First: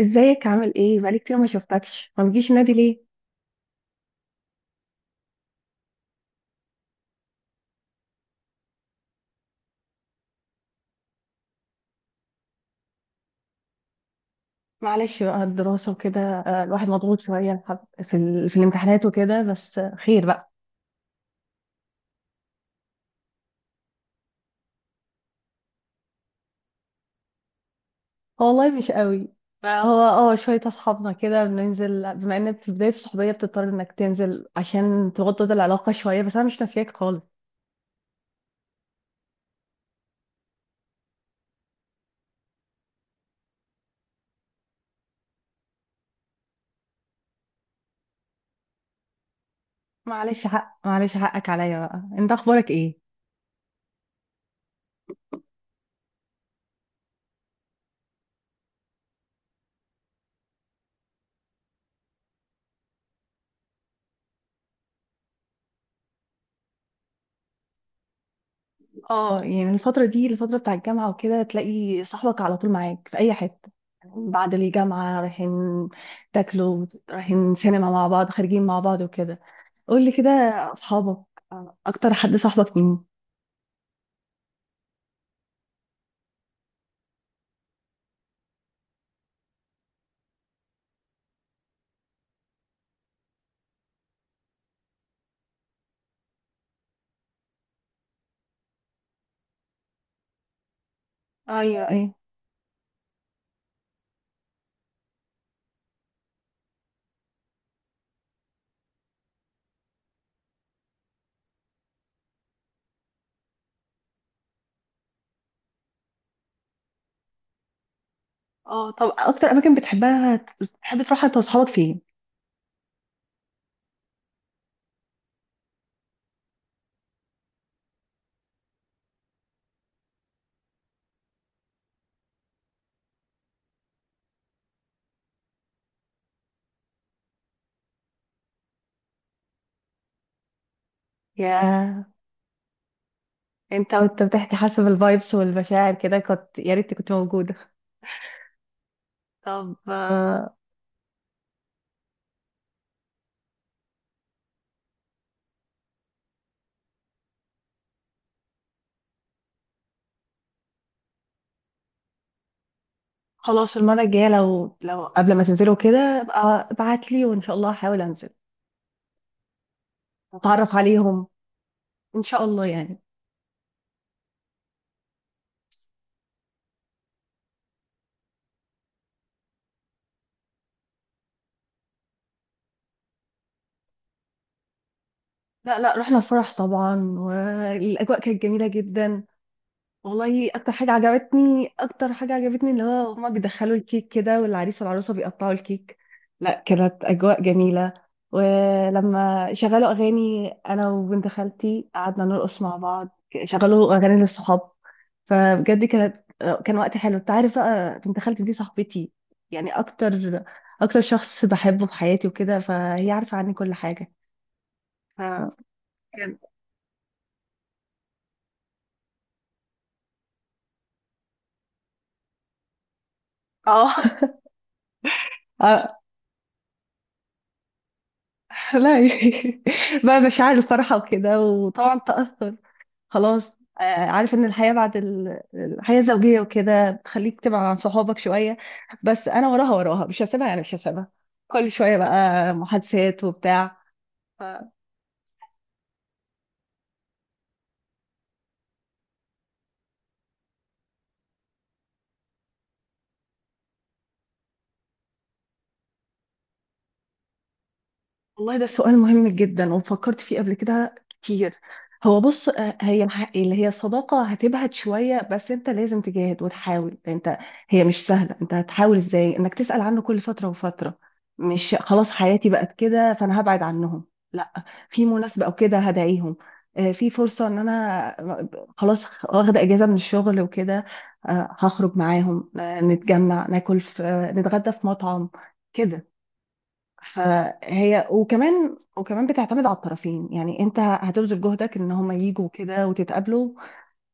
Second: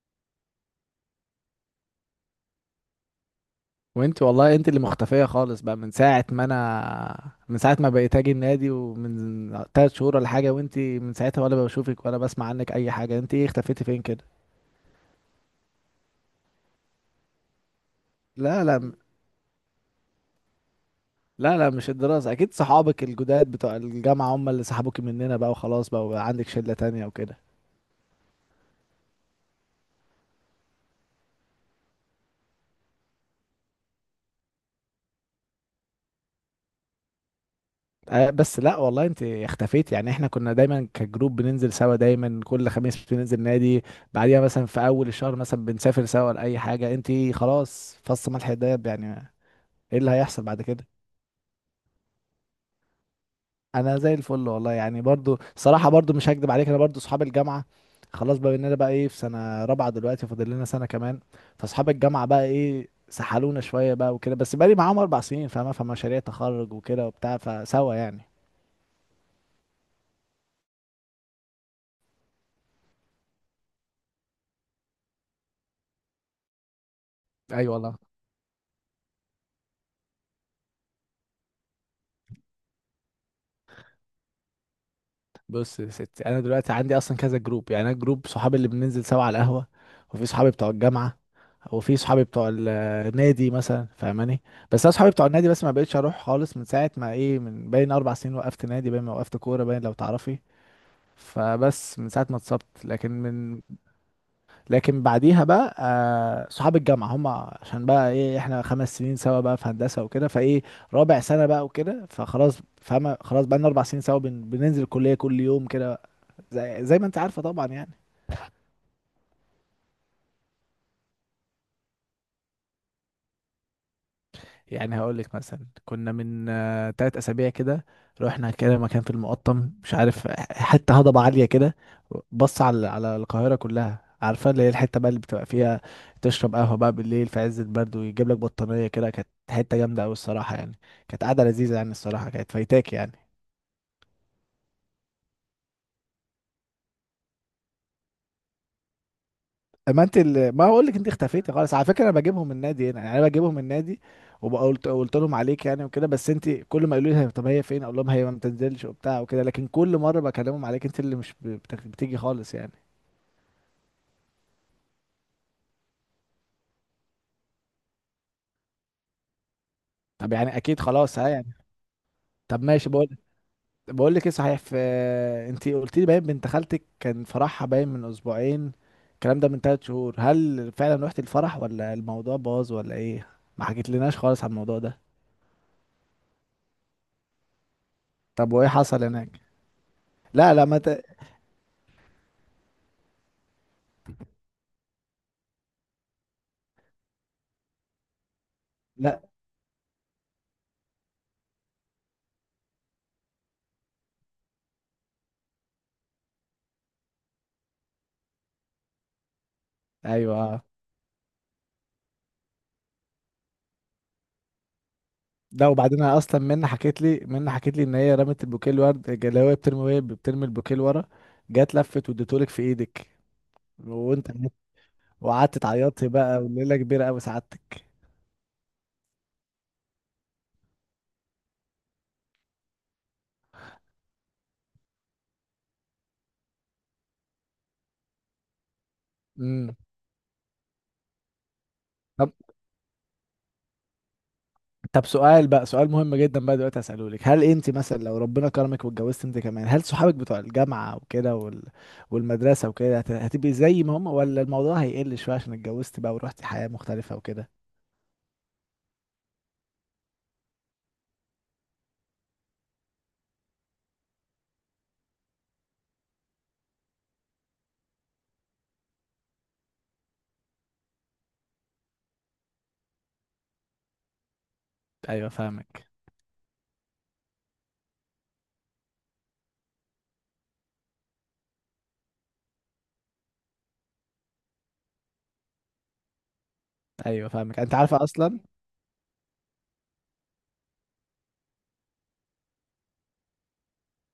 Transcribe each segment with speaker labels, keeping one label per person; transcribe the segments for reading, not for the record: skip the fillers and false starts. Speaker 1: ازيك، عامل ايه؟ بقالي كتير ما شفتكش، ما بتجيش النادي ليه؟
Speaker 2: وانت والله انت اللي مختفية خالص بقى من ساعة ما بقيت اجي النادي ومن تلات شهور ولا حاجة، وانت من ساعتها ولا بشوفك ولا بسمع عنك اي حاجة. انت ايه، اختفيتي فين كده؟
Speaker 1: معلش بقى، الدراسة وكده. الواحد مضغوط شوية، في
Speaker 2: لا لا.
Speaker 1: الامتحانات وكده، بس خير بقى.
Speaker 2: لا لا، مش الدراسة، اكيد صحابك الجداد بتوع الجامعة هم اللي سحبوك مننا بقى وخلاص، بقى وبقى عندك شلة تانية وكده.
Speaker 1: والله مش قوي. فهو، اه شوية اصحابنا كده بننزل، بما ان في بداية الصحوبية بتضطر انك تنزل عشان توطد العلاقة شوية، بس انا مش ناسياك خالص.
Speaker 2: اه بس لا والله انت اختفيتي، يعني احنا كنا دايما كجروب بننزل سوا، دايما كل خميس بننزل نادي، بعديها مثلا في اول الشهر مثلا بنسافر سوا لاي حاجة، انت خلاص فص ملح الدايب يعني. ايه اللي هيحصل
Speaker 1: معلش
Speaker 2: بعد
Speaker 1: حق
Speaker 2: كده؟
Speaker 1: معلش حقك عليا بقى. انت اخبارك ايه؟
Speaker 2: انا زي الفل والله، يعني برضو صراحة، برضو مش هكدب عليك، انا برضو صحاب الجامعة خلاص بقى اننا بقى ايه في سنة رابعة دلوقتي، فاضل لنا سنة كمان. فاصحاب الجامعة بقى ايه سحلونا شوية بقى وكده، بس بقالي معاهم اربع سنين فاهمة، فمشاريع تخرج وكده وبتاع فسوا يعني.
Speaker 1: اه يعني الفترة دي الفترة بتاع الجامعة وكده، تلاقي صاحبك على طول معاك في أي حتة. بعد الجامعة، رايحين تاكلوا، رايحين
Speaker 2: ايوه
Speaker 1: سينما
Speaker 2: والله.
Speaker 1: مع بعض، خارجين مع بعض وكده. قولي كده، أصحابك، أكتر حد صاحبك مين؟
Speaker 2: بص يا ستي، انا دلوقتي عندي اصلا كذا جروب، يعني انا جروب صحابي اللي بننزل سوا على القهوه، وفي صحابي بتوع الجامعه، وفي صحابي بتوع النادي مثلا، فاهماني؟ بس انا صحابي بتوع النادي بس ما بقتش اروح خالص من ساعه ما ايه، من باين اربع سنين وقفت نادي، باين ما وقفت كوره، باين لو تعرفي.
Speaker 1: أيوة،
Speaker 2: فبس من
Speaker 1: أيوة.
Speaker 2: ساعه ما اتصبت. لكن بعديها بقى صحاب الجامعه هم عشان بقى ايه احنا خمس سنين سوا بقى في هندسه وكده، فايه رابع سنه بقى وكده، فخلاص فاهمه، خلاص بقى لنا اربع سنين سوا بننزل الكليه كل يوم كده، زي ما انت عارفه طبعا يعني.
Speaker 1: اه طب، أكتر أماكن بتحبها، بتحب تروحها أنت وأصحابك فين؟
Speaker 2: يعني هقول لك مثلا، كنا من تلات اسابيع كده رحنا كده مكان في المقطم، مش عارف حته هضبه عاليه كده، بص على القاهره كلها، عارفه اللي هي الحته بقى اللي بتبقى فيها تشرب قهوه بقى بالليل في عز البرد ويجيب لك بطانيه كده. كانت حته جامده قوي الصراحه يعني، كانت قاعده لذيذه يعني
Speaker 1: يا
Speaker 2: الصراحه، كانت فايتاك يعني.
Speaker 1: أنت بتحكي حسب الفايبس والمشاعر كده، كنت يا ريت كنت موجودة. طب،
Speaker 2: ما اقول لك انت اختفيتي خالص على فكره، انا بجيبهم من النادي هنا، يعني انا بجيبهم من النادي وقلت لهم عليك يعني وكده، بس انت كل ما يقولوا لي طب هي فين اقول لهم هي ما بتنزلش وبتاع وكده، لكن كل مره بكلمهم عليك انت اللي مش بتيجي خالص يعني.
Speaker 1: خلاص، المرة الجاية، لو قبل ما تنزلوا كده ابقى ابعت لي، وإن شاء الله هحاول أنزل.
Speaker 2: طب يعني
Speaker 1: اتعرف
Speaker 2: اكيد خلاص
Speaker 1: عليهم،
Speaker 2: ها يعني.
Speaker 1: ان شاء
Speaker 2: طب
Speaker 1: الله
Speaker 2: ماشي،
Speaker 1: يعني.
Speaker 2: بقول لك ايه صحيح، انت قلت لي باين بنت خالتك كان فرحها باين من اسبوعين، الكلام ده من ثلاث شهور، هل فعلا رحت الفرح ولا الموضوع باظ ولا ايه؟ ما حكيت لناش خالص عن الموضوع ده.
Speaker 1: لا لا، رحنا الفرح طبعا، والاجواء كانت
Speaker 2: طب
Speaker 1: جميله
Speaker 2: وايه حصل
Speaker 1: جدا.
Speaker 2: هناك؟
Speaker 1: والله،
Speaker 2: لا لا.
Speaker 1: اكتر
Speaker 2: ما ت...
Speaker 1: حاجه عجبتني، اللي هو هما بيدخلوا الكيك كده، والعريس والعروسه بيقطعوا الكيك. لا، كانت اجواء جميله.
Speaker 2: لا.
Speaker 1: ولما شغلوا اغاني، انا وبنت خالتي قعدنا نرقص مع بعض، شغلوا اغاني للصحاب. فبجد كان وقت حلو. انت عارف بقى، بنت خالتي دي صاحبتي، يعني اكتر
Speaker 2: ايوه،
Speaker 1: اكتر شخص بحبه في حياتي وكده، فهي عارفه عني كل حاجه. فكان
Speaker 2: ده وبعدين أنا اصلا منى حكيت لي ان هي رمت البوكيه الورد، اللي هو بترمي، وهي بترمي البوكيه لورا جت لفت واديتهولك في ايدك،
Speaker 1: اه
Speaker 2: وانت وقعدت تعيطي بقى، وليله كبيره قوي سعادتك.
Speaker 1: لا بقى مشاعر الفرحة وكده، وطبعا تأثر. خلاص، عارف ان الحياة بعد الحياة الزوجية وكده بتخليك تبعد عن صحابك شوية، بس انا وراها
Speaker 2: امم
Speaker 1: وراها، مش هسيبها يعني، مش هسيبها. كل شوية
Speaker 2: طب
Speaker 1: بقى، محادثات وبتاع.
Speaker 2: طب، سؤال بقى سؤال مهم جدا بقى دلوقتي هسأله لك، هل انت مثلا لو ربنا كرمك واتجوزت انت كمان، هل صحابك بتوع الجامعه وكده والمدرسه وكده هتبقي زي ما هم، ولا الموضوع هيقل شويه عشان اتجوزت بقى ورحتي حياه مختلفه وكده؟
Speaker 1: والله ده سؤال مهم جدا، وفكرت فيه قبل كده كتير. هو بص، هي اللي هي الصداقة هتبهت شوية، بس انت لازم تجاهد وتحاول. انت هي مش سهلة. انت هتحاول ازاي انك تسأل عنه كل فترة وفترة؟ مش خلاص حياتي بقت كده فانا هبعد عنهم. لا، في
Speaker 2: ايوه
Speaker 1: مناسبة او كده
Speaker 2: فاهمك.
Speaker 1: هدعيهم. في فرصة ان انا خلاص واخدة اجازة من الشغل وكده، هخرج معاهم، نتجمع، ناكل في... نتغدى في مطعم كده.
Speaker 2: ايوه فاهمك، انت عارفه
Speaker 1: فهي
Speaker 2: اصلا.
Speaker 1: وكمان بتعتمد على الطرفين، يعني انت هتبذل جهدك ان هم يجوا كده وتتقابلوا،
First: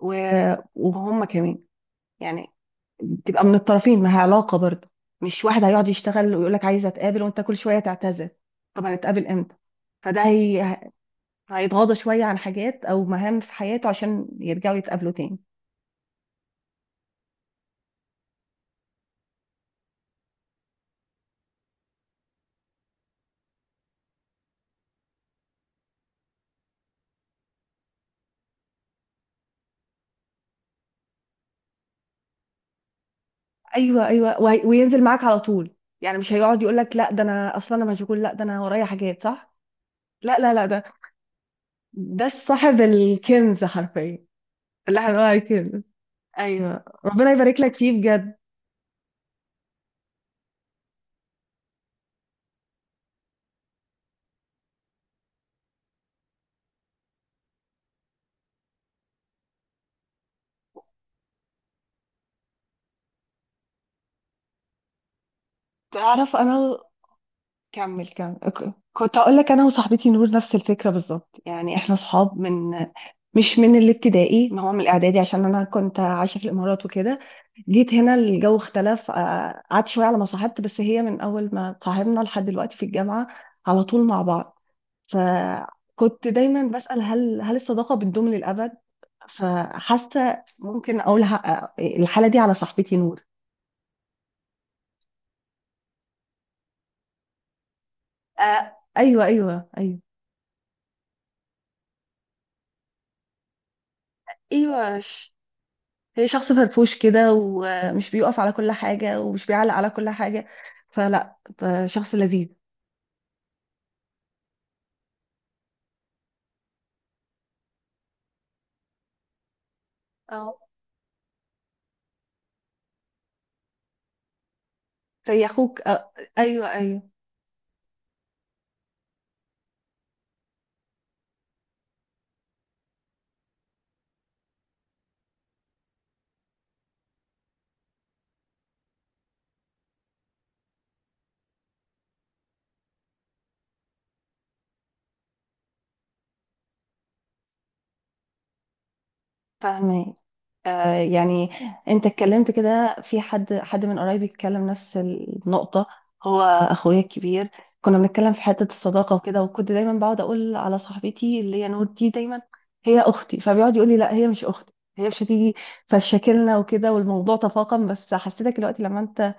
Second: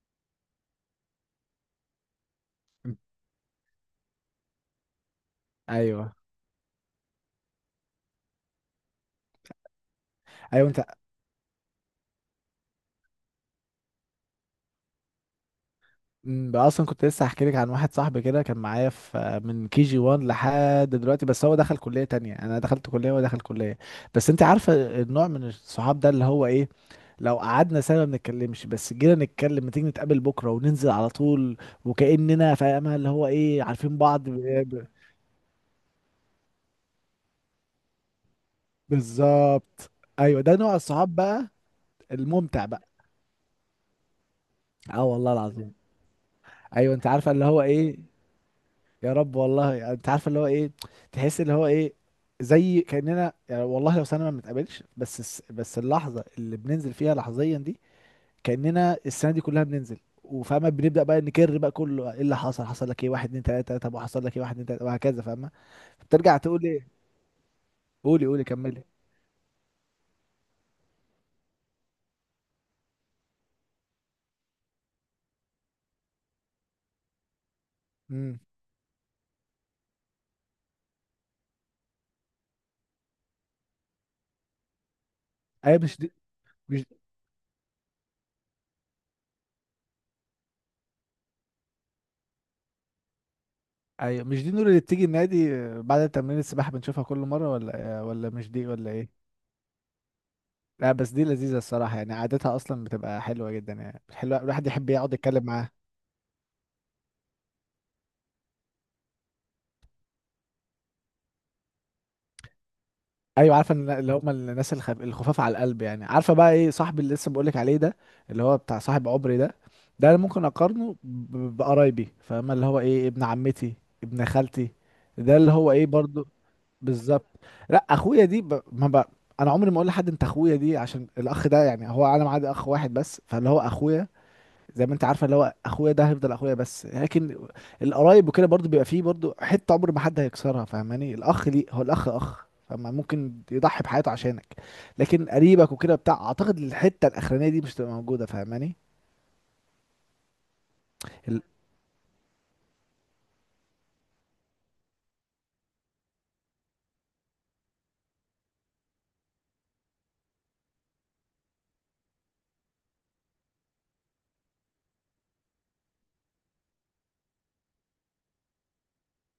Speaker 1: وهم كمان يعني، تبقى من الطرفين، ما هي علاقة برضه. مش واحد هيقعد
Speaker 2: ايوه
Speaker 1: يشتغل ويقول لك عايز اتقابل وانت كل شوية تعتذر، طب هنتقابل امتى؟ فده
Speaker 2: ايوه. انت
Speaker 1: هيتغاضى شوية عن حاجات او مهام في حياته عشان يرجعوا يتقابلوا تاني.
Speaker 2: بقى اصلا كنت لسه هحكي لك عن واحد صاحبي كده كان معايا في من كي جي 1 لحد دلوقتي، بس هو دخل كليه تانية، انا دخلت كليه وهو دخل كليه. بس انت عارفه النوع من الصحاب ده اللي هو ايه، لو قعدنا سنه ما بنتكلمش بس جينا نتكلم ما تيجي نتقابل بكره وننزل على طول، وكاننا فاهمه اللي هو ايه عارفين
Speaker 1: ايوه
Speaker 2: بعض
Speaker 1: ايوه،
Speaker 2: ب-
Speaker 1: وينزل معاك على طول، يعني مش هيقعد يقول لك لا ده انا اصلا مشغول، لا ده انا ورايا حاجات، صح.
Speaker 2: بالظبط.
Speaker 1: لا
Speaker 2: ايوه
Speaker 1: لا
Speaker 2: ده
Speaker 1: لا،
Speaker 2: نوع
Speaker 1: ده
Speaker 2: الصحاب بقى
Speaker 1: ده
Speaker 2: الممتع
Speaker 1: صاحب
Speaker 2: بقى.
Speaker 1: الكنز حرفيا، اللي
Speaker 2: اه
Speaker 1: احنا بنقول
Speaker 2: والله
Speaker 1: عليه
Speaker 2: العظيم.
Speaker 1: كنز. ايوه،
Speaker 2: ايوه انت عارفه
Speaker 1: ربنا
Speaker 2: اللي
Speaker 1: يبارك
Speaker 2: هو
Speaker 1: لك
Speaker 2: ايه،
Speaker 1: فيه بجد.
Speaker 2: يا رب والله، يعني انت عارفه اللي هو ايه، تحس اللي هو ايه، زي كاننا يعني والله لو سنه ما بنتقابلش، بس اللحظه اللي بننزل فيها لحظيا دي كاننا السنه دي كلها بننزل، وفاهمه بنبدا بقى نكر بقى كله ايه اللي حصل، حصل لك ايه واحد اتنين تلاته، طب وحصل لك ايه واحد اتنين تلاته، وهكذا فاهمه.
Speaker 1: تعرف
Speaker 2: بترجع تقول
Speaker 1: انا...
Speaker 2: ايه؟
Speaker 1: كمل
Speaker 2: قولي
Speaker 1: كمل.
Speaker 2: قولي
Speaker 1: أوكي،
Speaker 2: كملي.
Speaker 1: كنت اقول لك، انا وصاحبتي نور نفس الفكره بالظبط. يعني احنا صحاب مش من الابتدائي، ما هو من الاعدادي، عشان انا كنت عايشه في الامارات وكده. جيت هنا
Speaker 2: امم،
Speaker 1: الجو اختلف، قعدت شويه على ما صاحبت، بس هي من اول ما صاحبنا لحد دلوقتي في الجامعه على طول مع بعض.
Speaker 2: ايوه
Speaker 1: فكنت دايما
Speaker 2: مش
Speaker 1: بسأل، هل الصداقه بتدوم للابد؟ فحاسه ممكن اقول الحاله دي على صاحبتي نور.
Speaker 2: ايوه مش دي النور اللي بتيجي النادي بعد تمرين السباحه بنشوفها كل مره، ولا مش دي،
Speaker 1: آه
Speaker 2: ولا
Speaker 1: ايوه
Speaker 2: ايه؟
Speaker 1: ايوه ايوه،
Speaker 2: لا بس دي لذيذة الصراحة يعني، قعدتها أصلا بتبقى حلوة جدا يعني، حلوة الواحد يحب
Speaker 1: ايوه
Speaker 2: يقعد يتكلم معاه.
Speaker 1: هي شخص فرفوش كده، ومش بيقف على كل حاجه، ومش بيعلق على كل حاجه، فلا شخص لذيذ.
Speaker 2: أيوة عارفة اللي هم الناس الخفاف على القلب، يعني عارفة بقى إيه صاحبي اللي لسه بقولك عليه ده، اللي هو بتاع صاحب عمري ده، ده أنا ممكن
Speaker 1: اه،
Speaker 2: أقارنه بقرايبي، فاهمة اللي هو إيه، ابن عمتي، ابن خالتي، ده
Speaker 1: زي
Speaker 2: اللي هو
Speaker 1: اخوك
Speaker 2: إيه برضو.
Speaker 1: ايوه ايوه.
Speaker 2: بالظبط. لا أخويا دي ب... ما ب... أنا عمري ما أقول لحد أنت أخويا دي، عشان الأخ ده يعني، هو أنا معادي أخ واحد بس، فاللي هو أخويا زي ما انت عارفه، اللي هو اخويا ده هيفضل اخويا بس. لكن القرايب وكده برضو بيبقى فيه برضو حته عمر ما حد هيكسرها، فاهماني؟ الاخ ليه هو الاخ اخ، فما ممكن يضحي بحياته عشانك، لكن قريبك وكده بتاع، اعتقد الحته الاخرانيه دي مش هتبقى موجوده، فاهماني؟
Speaker 1: فاهمة.
Speaker 2: ال-
Speaker 1: يعني انت اتكلمت كده في حد من قرايبي اتكلم نفس النقطة، هو اخويا الكبير. كنا بنتكلم في حتة الصداقة وكده، وكنت دايما بقعد اقول على صاحبتي اللي هي نور دي دايما هي اختي، فبيقعد يقول لي لا هي مش اختي، هي مش هتيجي، فشاكلنا وكده والموضوع تفاقم. بس حسيتك دلوقتي لما انت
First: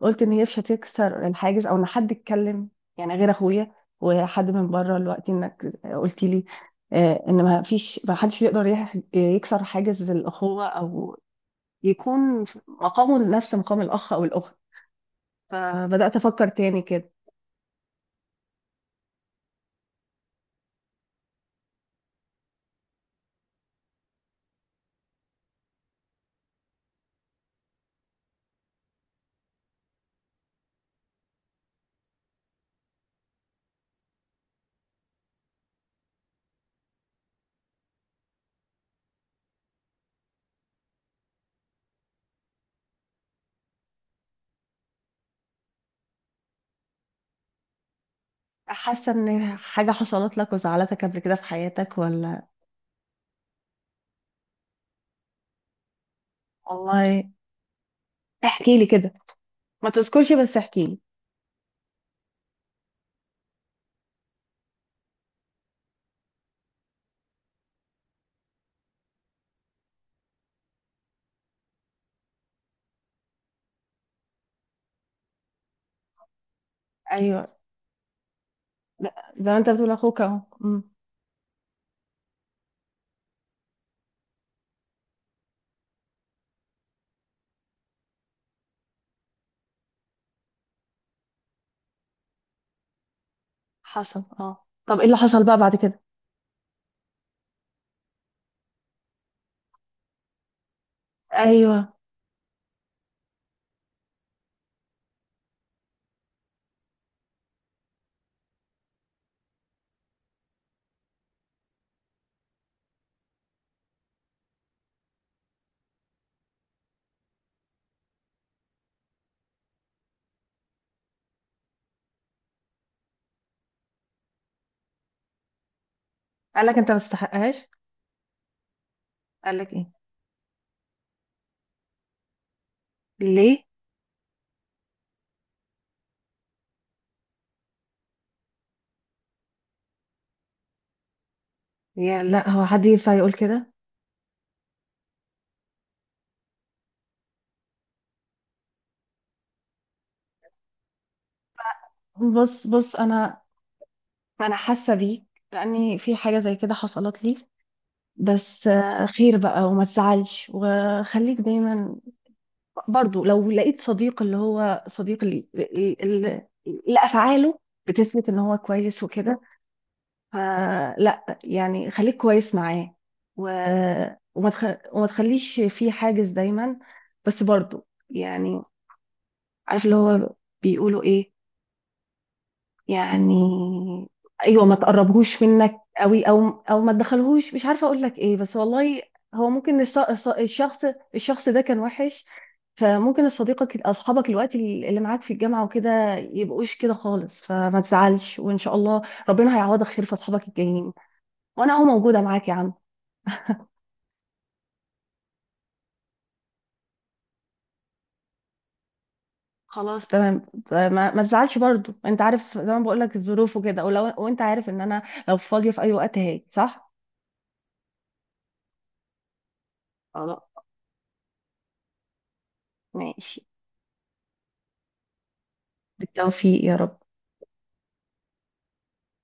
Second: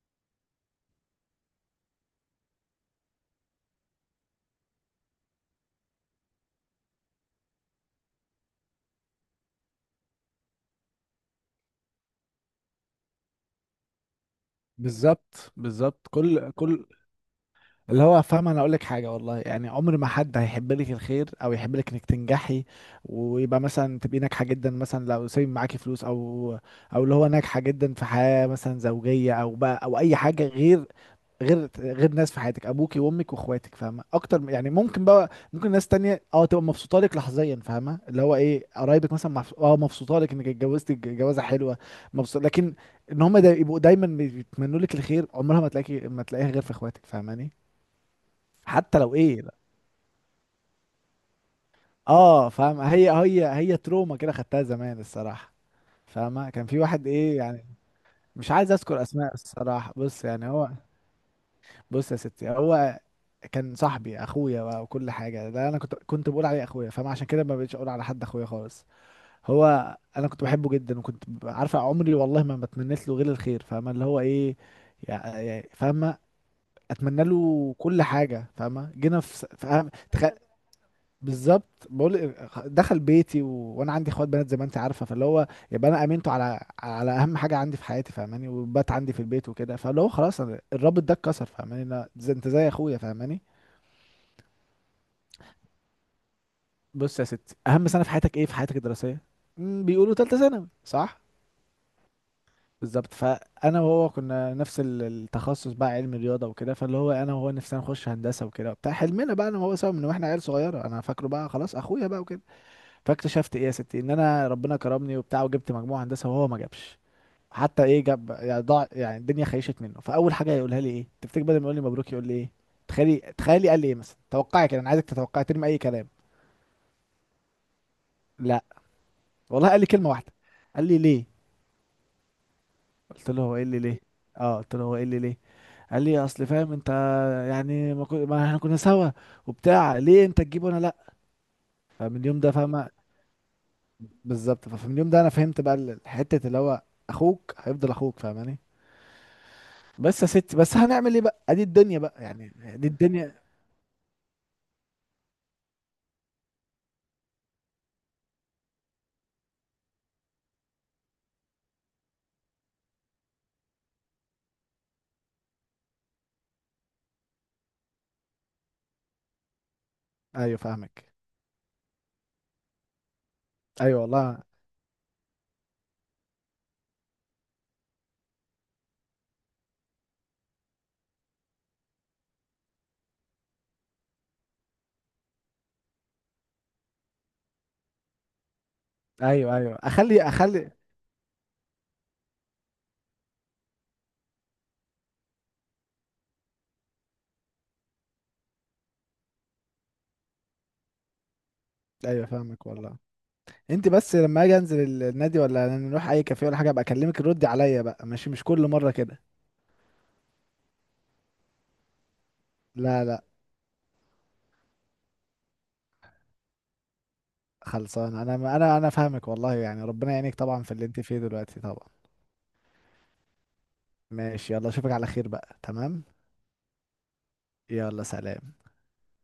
Speaker 1: قلت ان هي مش هتكسر الحاجز، او ان حد اتكلم يعني غير اخويا، وحد من بره، الوقت انك قلت لي ان ما حدش يقدر يكسر حاجز الاخوه، او يكون مقامه نفس مقام الاخ او الاخت.
Speaker 2: بالظبط بالظبط،
Speaker 1: فبدات افكر
Speaker 2: كل
Speaker 1: تاني
Speaker 2: كل
Speaker 1: كده.
Speaker 2: اللي هو فاهم. انا اقول لك حاجه والله يعني، عمر ما حد هيحب لك الخير او يحب لك انك تنجحي، ويبقى مثلا تبقي ناجحه جدا، مثلا لو سايب معاكي فلوس، او او اللي هو ناجحه جدا في حياه مثلا زوجيه، او بقى او اي حاجه، غير غير ناس في حياتك ابوكي وامك واخواتك، فاهمه اكتر يعني، ممكن بقى ممكن ناس تانية تبقى مبسوطه لك لحظيا، فاهمه اللي هو ايه قرايبك مثلا مبسوطه لك انك اتجوزتي جوازه حلوه، مبسوط، لكن ان هم دا يبقوا دايما بيتمنوا لك الخير عمرها ما تلاقيها غير في اخواتك، فاهماني؟ حتى
Speaker 1: حاسه
Speaker 2: لو ايه، لا.
Speaker 1: ان حاجه حصلت لك وزعلتك قبل كده في حياتك، ولا؟
Speaker 2: اه فاهم، هي تروما كده خدتها زمان الصراحه، فاهمه؟ كان في واحد
Speaker 1: والله.
Speaker 2: ايه يعني، مش عايز
Speaker 1: احكي لي
Speaker 2: اذكر
Speaker 1: كده،
Speaker 2: اسماء
Speaker 1: ما
Speaker 2: الصراحه، بص
Speaker 1: تذكرش
Speaker 2: يعني
Speaker 1: بس
Speaker 2: هو.
Speaker 1: احكي لي.
Speaker 2: بص يا ستي، هو كان صاحبي اخويا بقى وكل حاجه، ده انا كنت بقول عليه اخويا فاهم، عشان كده ما بقتش اقول على حد اخويا خالص. هو انا كنت بحبه جدا، وكنت عارفه عمري والله ما بتمنيت له غير الخير، فاهمه اللي هو ايه، يعني فاهمه، اتمنى
Speaker 1: ايوه.
Speaker 2: له كل حاجه، فاهمه؟ جينا
Speaker 1: لا،
Speaker 2: في
Speaker 1: زي ما انت بتقول
Speaker 2: فاهم.
Speaker 1: اخوك اهو.
Speaker 2: بالظبط، بقول دخل بيتي وانا عندي اخوات بنات زي ما انت عارفه، فاللي هو يبقى انا امنته على اهم حاجه عندي في حياتي، فاهماني؟ وبات عندي في البيت وكده، فاللي هو خلاص أنا الرابط ده اتكسر، فاهماني؟ لا زي انت زي اخويا، فاهماني؟
Speaker 1: حصل. اه طب، ايه اللي حصل بقى بعد كده؟
Speaker 2: بص يا ستي، اهم سنه في حياتك ايه في حياتك الدراسيه؟ بيقولوا ثالثه ثانوي، صح؟
Speaker 1: ايوه.
Speaker 2: بالظبط. فانا وهو كنا نفس التخصص بقى، علم رياضه وكده، فاللي هو انا وهو نفسنا نخش هندسه وكده وبتاع، حلمنا بقى انا وهو سوا من واحنا عيال صغيره، انا فاكره بقى خلاص اخويا بقى وكده. فاكتشفت ايه يا ستي، ان انا ربنا كرمني وبتاع وجبت مجموع هندسه، وهو ما جابش، حتى ايه جاب يعني، ضاع يعني الدنيا خيشت منه. فاول حاجه يقولها لي ايه تفتكر؟ بدل ما يقول لي مبروك يقول لي ايه، تخيلي تخيلي. قال لي ايه مثلا؟ توقعي كده، انا عايزك تتوقعي، ترمي اي كلام.
Speaker 1: قال لك انت ما تستحقهاش؟
Speaker 2: لا
Speaker 1: قال
Speaker 2: والله،
Speaker 1: لك
Speaker 2: قال لي
Speaker 1: ايه؟
Speaker 2: كلمه واحده، قال لي ليه. قلت له هو ايه
Speaker 1: ليه؟
Speaker 2: اللي ليه. اه، قلت له هو ايه اللي ليه. قال لي اصل فاهم انت، يعني ما احنا كنا سوا وبتاع، ليه انت تجيب وانا لا. فمن
Speaker 1: يعني
Speaker 2: اليوم
Speaker 1: لا،
Speaker 2: ده
Speaker 1: هو حد
Speaker 2: فاهمه،
Speaker 1: ينفع يقول كده؟
Speaker 2: بالظبط فمن اليوم ده انا فهمت بقى الحته اللي هو اخوك هيفضل اخوك، فاهماني؟ بس يا ستي، بس هنعمل ايه بقى، ادي الدنيا بقى يعني،
Speaker 1: بص
Speaker 2: دي
Speaker 1: بص،
Speaker 2: الدنيا.
Speaker 1: انا حاسه بيك، لاني في حاجه زي كده حصلت لي. بس خير بقى، وما تزعلش، وخليك دايما، برضو لو لقيت صديق اللي هو صديق اللي افعاله بتثبت ان هو كويس وكده،
Speaker 2: ايوه فاهمك.
Speaker 1: فلا يعني خليك كويس معاه. و...
Speaker 2: ايوه والله.
Speaker 1: وما تخ... وما تخليش في حاجز دايما، بس برضو يعني عارف اللي هو بيقولوا ايه، يعني ايوه، ما تقربهوش منك قوي، او ما تدخلهوش، مش عارفه اقول لك ايه، بس والله. هو
Speaker 2: ايوه ايوه،
Speaker 1: ممكن
Speaker 2: اخلي اخلي.
Speaker 1: الشخص ده كان وحش، فممكن اصحابك الوقت اللي معاك في الجامعه وكده يبقوش كده خالص، فما تزعلش، وان شاء الله ربنا هيعوضك خير في اصحابك الجايين، وانا اهو موجوده
Speaker 2: ايوه
Speaker 1: معاك يا
Speaker 2: فاهمك
Speaker 1: عم.
Speaker 2: والله. انت بس لما اجي انزل النادي ولا نروح اي كافيه ولا حاجه ابقى اكلمك، ردي عليا بقى، ماشي، مش كل مره كده.
Speaker 1: خلاص، تمام. ما تزعلش برضو. انت عارف زي ما بقول
Speaker 2: لا
Speaker 1: لك،
Speaker 2: لا.
Speaker 1: الظروف وكده، وانت عارف ان انا لو فاضيه في اي وقت هاجي، صح؟
Speaker 2: خلصان، انا فاهمك والله يعني، ربنا يعينك طبعا في اللي انت فيه دلوقتي طبعا.
Speaker 1: ماشي.
Speaker 2: ماشي. يلا اشوفك على خير بقى، تمام.
Speaker 1: بالتوفيق يا رب.
Speaker 2: يلا سلام.